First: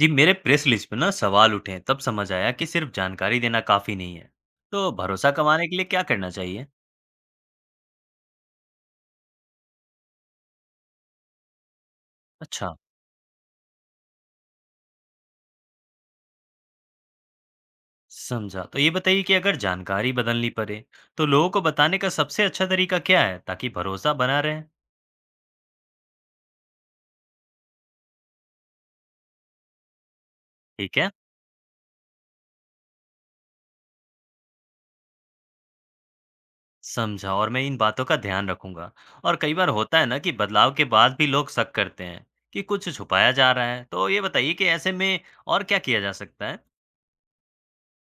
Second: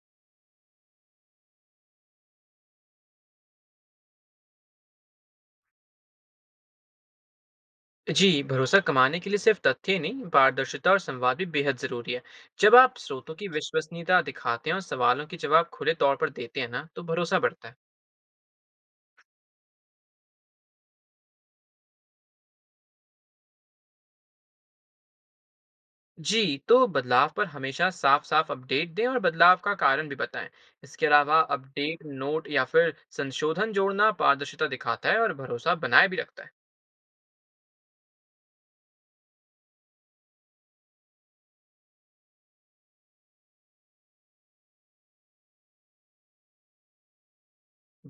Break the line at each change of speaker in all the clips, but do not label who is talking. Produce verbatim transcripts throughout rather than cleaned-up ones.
जी, मेरे press release पे ना सवाल उठे तब समझ आया कि सिर्फ जानकारी देना काफी नहीं है। तो भरोसा कमाने के लिए क्या करना चाहिए?
जी, भरोसा कमाने के लिए सिर्फ तथ्य ही नहीं, पारदर्शिता और संवाद भी बेहद जरूरी है।
अच्छा।
जब आप स्रोतों की विश्वसनीयता दिखाते हैं और सवालों के जवाब खुले तौर पर देते हैं ना, तो भरोसा बढ़ता है।
समझा, तो ये बताइए कि अगर जानकारी बदलनी पड़े तो लोगों को बताने का सबसे अच्छा तरीका क्या है ताकि भरोसा बना रहे?
जी, तो बदलाव पर हमेशा साफ साफ अपडेट दें और बदलाव का कारण भी बताएं।
ठीक
इसके
है।
अलावा अपडेट नोट या फिर संशोधन जोड़ना पारदर्शिता दिखाता है और भरोसा बनाए भी रखता है।
समझा, और मैं इन बातों का ध्यान रखूंगा। और कई बार होता है ना कि बदलाव के बाद भी लोग शक करते हैं कि कुछ छुपाया जा रहा है, तो ये बताइए कि ऐसे में और क्या किया जा सकता है?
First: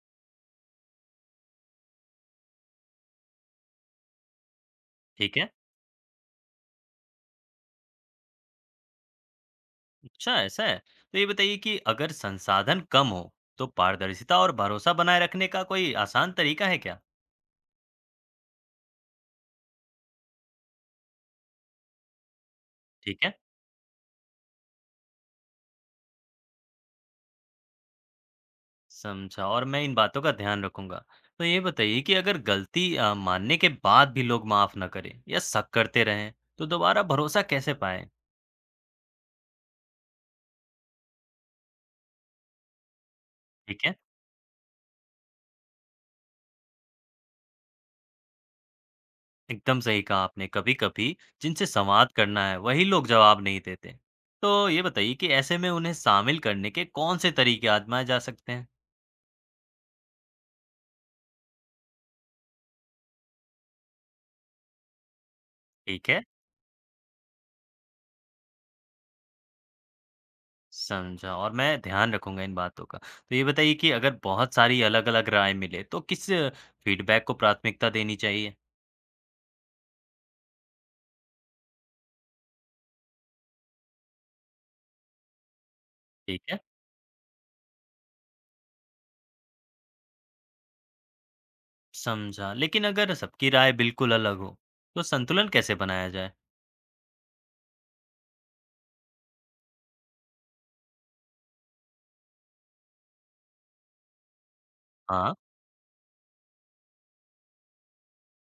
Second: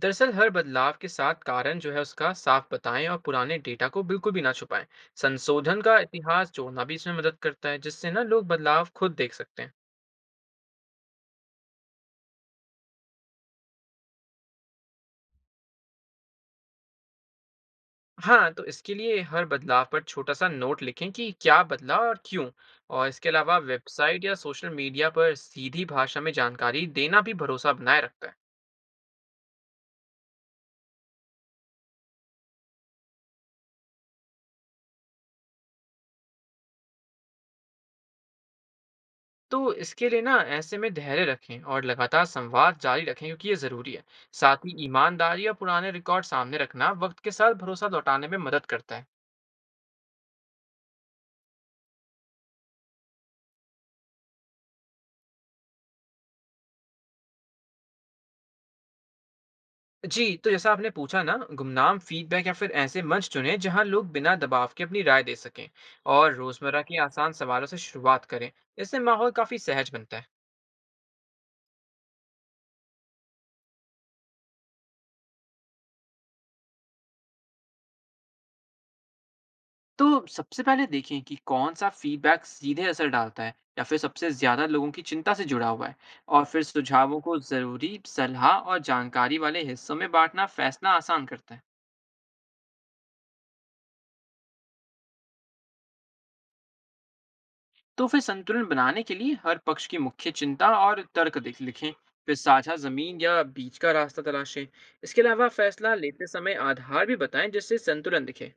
दरअसल हर बदलाव के साथ कारण जो है उसका साफ बताएं और पुराने डेटा को बिल्कुल भी ना छुपाएं।
ठीक है।
संशोधन का इतिहास जोड़ना भी इसमें मदद करता है, जिससे ना लोग बदलाव खुद देख सकते हैं।
अच्छा, ऐसा है। तो ये बताइए कि अगर संसाधन कम हो तो पारदर्शिता और भरोसा बनाए रखने का कोई आसान तरीका है क्या?
हाँ, तो इसके लिए हर बदलाव पर छोटा सा नोट लिखें कि क्या बदला और क्यों। और
ठीक
इसके
है।
अलावा वेबसाइट या सोशल मीडिया पर सीधी भाषा में जानकारी देना भी भरोसा बनाए रखता है।
समझा, और मैं इन बातों का ध्यान रखूंगा। तो ये बताइए कि अगर गलती अ, मानने के बाद भी लोग माफ ना करें या शक करते रहें तो दोबारा भरोसा कैसे पाएं?
तो इसके लिए ना, ऐसे में धैर्य रखें और लगातार संवाद जारी रखें, क्योंकि ये
ठीक
ज़रूरी
है।
है। साथ ही ईमानदारी और पुराने रिकॉर्ड सामने रखना वक्त के साथ भरोसा लौटाने में मदद करता है।
एकदम सही कहा आपने। कभी कभी जिनसे संवाद करना है वही लोग जवाब नहीं देते, तो ये बताइए कि ऐसे में उन्हें शामिल करने के कौन से तरीके आजमाए जा सकते हैं?
जी, तो जैसा आपने पूछा ना, गुमनाम फीडबैक या फिर ऐसे मंच चुनें जहां लोग बिना दबाव के अपनी राय दे सकें।
ठीक है।
और रोज़मर्रा के आसान सवालों से शुरुआत करें। इससे माहौल काफ़ी सहज बनता है।
समझा, और मैं ध्यान रखूँगा इन बातों का। तो ये बताइए कि अगर बहुत सारी अलग-अलग राय मिले तो किस फीडबैक को प्राथमिकता देनी चाहिए?
तो सबसे पहले देखें कि कौन सा फीडबैक सीधे असर डालता है या फिर सबसे ज़्यादा लोगों की चिंता से जुड़ा हुआ है।
ठीक
और
है।
फिर सुझावों को ज़रूरी सलाह और जानकारी वाले हिस्सों में बांटना फैसला आसान करता है।
समझा। लेकिन अगर सबकी राय बिल्कुल अलग हो, तो संतुलन कैसे बनाया जाए?
तो फिर संतुलन बनाने के लिए हर पक्ष की मुख्य चिंता और तर्क देख लिखें। फिर साझा ज़मीन या बीच का रास्ता तलाशें। इसके
हाँ,
अलावा फैसला लेते समय आधार भी बताएं, जिससे संतुलन दिखे।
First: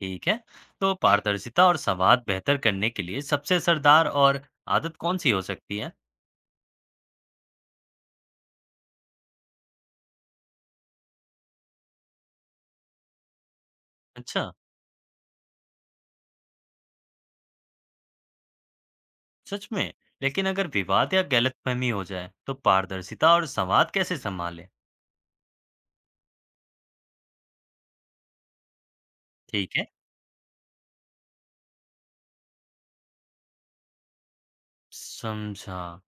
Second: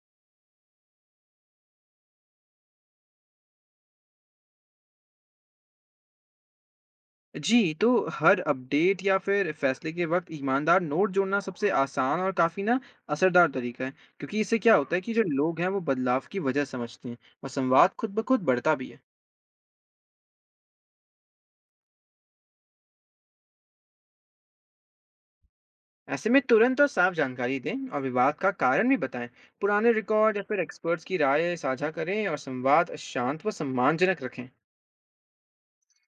ठीक है। तो पारदर्शिता और संवाद बेहतर करने के लिए सबसे असरदार और आदत कौन-सी हो सकती है?
जी, तो हर अपडेट या फिर फैसले के वक़्त ईमानदार नोट जोड़ना सबसे आसान और काफ़ी ना असरदार तरीका है, क्योंकि
अच्छा,
इससे क्या होता है कि जो लोग हैं वो बदलाव की वजह समझते हैं और संवाद खुद ब खुद बढ़ता भी है।
सच में? लेकिन अगर विवाद या गलतफ़हमी हो जाए, तो पारदर्शिता और संवाद कैसे सँभालें?
ऐसे में तुरंत और साफ जानकारी दें और विवाद का कारण भी बताएं।
ठीक है,
पुराने रिकॉर्ड या फिर एक्सपर्ट्स की राय साझा करें और संवाद शांत व सम्मानजनक रखें।
समझा।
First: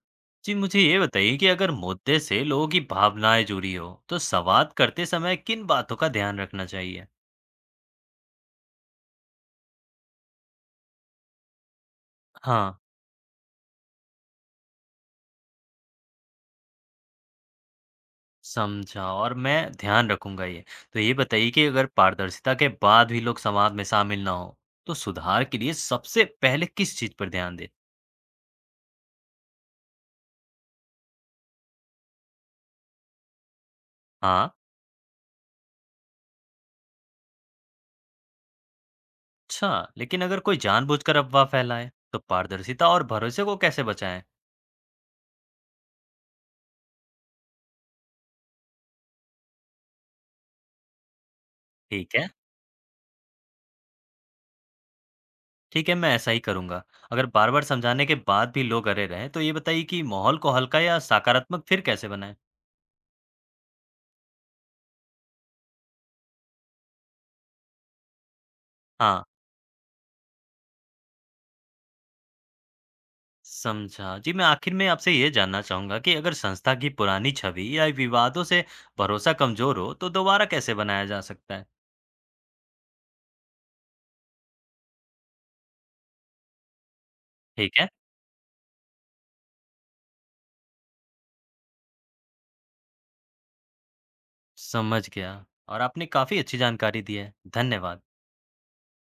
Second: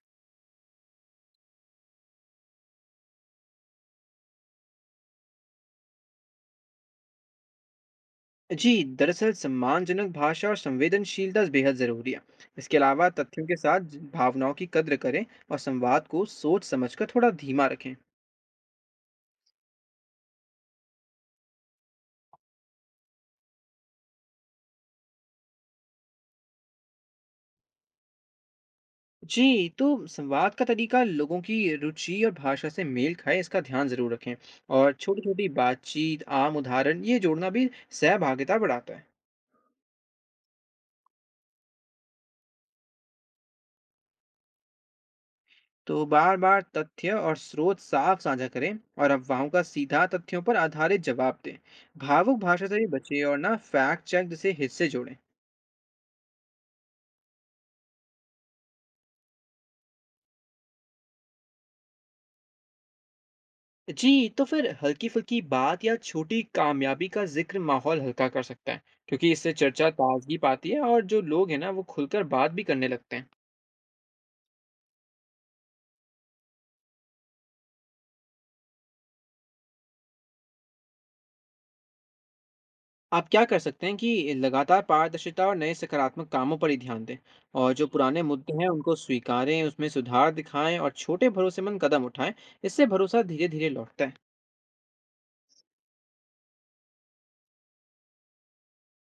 जी, मुझे ये बताइए कि अगर मुद्दे से लोगों की भावनाएं जुड़ी हो तो संवाद करते समय किन बातों का ध्यान रखना चाहिए?
जी, दरअसल सम्मानजनक भाषा और संवेदनशीलता बेहद ज़रूरी है। इसके
हाँ।
अलावा तथ्यों के साथ ज- भावनाओं की कद्र करें और संवाद को सोच समझकर थोड़ा धीमा रखें।
समझा, और मैं ध्यान रखूंगा ये। तो ये बताइए कि अगर पारदर्शिता के बाद भी लोग संवाद में शामिल ना हो तो सुधार के लिए सबसे पहले किस चीज पर ध्यान दे?
जी, तो संवाद का तरीका लोगों की रुचि और भाषा से मेल खाए, इसका ध्यान ज़रूर रखें।
हाँ।
और छोटी छोटी बातचीत, आम उदाहरण, ये जोड़ना भी सहभागिता बढ़ाता है।
अच्छा, लेकिन अगर कोई जानबूझकर अफवाह फैलाए तो पारदर्शिता और भरोसे को कैसे बचाएं?
तो बार बार तथ्य और स्रोत साफ साझा करें और अफवाहों का सीधा तथ्यों पर आधारित जवाब दें।
ठीक है।
भावुक भाषा से भी बचें और ना फैक्ट चेक जैसे हिस्से जोड़ें।
ठीक है, मैं ऐसा ही करूंगा। अगर बार बार समझाने के बाद भी लोग अरे रहे तो ये बताइए कि माहौल को हल्का या सकारात्मक फिर कैसे बनाएं?
जी, तो फिर हल्की-फुल्की बात या छोटी कामयाबी का ज़िक्र माहौल हल्का कर सकता है,
हाँ,
क्योंकि इससे चर्चा ताज़गी पाती है और जो लोग हैं ना, वो खुलकर बात भी करने लगते हैं।
समझा। जी, मैं आखिर में आपसे ये जानना चाहूँगा कि अगर संस्था की पुरानी छवि या विवादों से भरोसा कमज़ोर हो, तो दोबारा कैसे बनाया जा सकता है?
आप क्या कर सकते हैं कि लगातार पारदर्शिता और नए सकारात्मक कामों पर ही ध्यान दें। और
ठीक
जो
है,
पुराने मुद्दे हैं, उनको स्वीकारें, उसमें सुधार दिखाएं और छोटे भरोसेमंद कदम उठाएं। इससे भरोसा धीरे-धीरे लौटता है।
समझ गया। और आपने काफ़ी अच्छी जानकारी दी है। धन्यवाद।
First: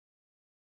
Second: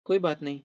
कोई बात नहीं।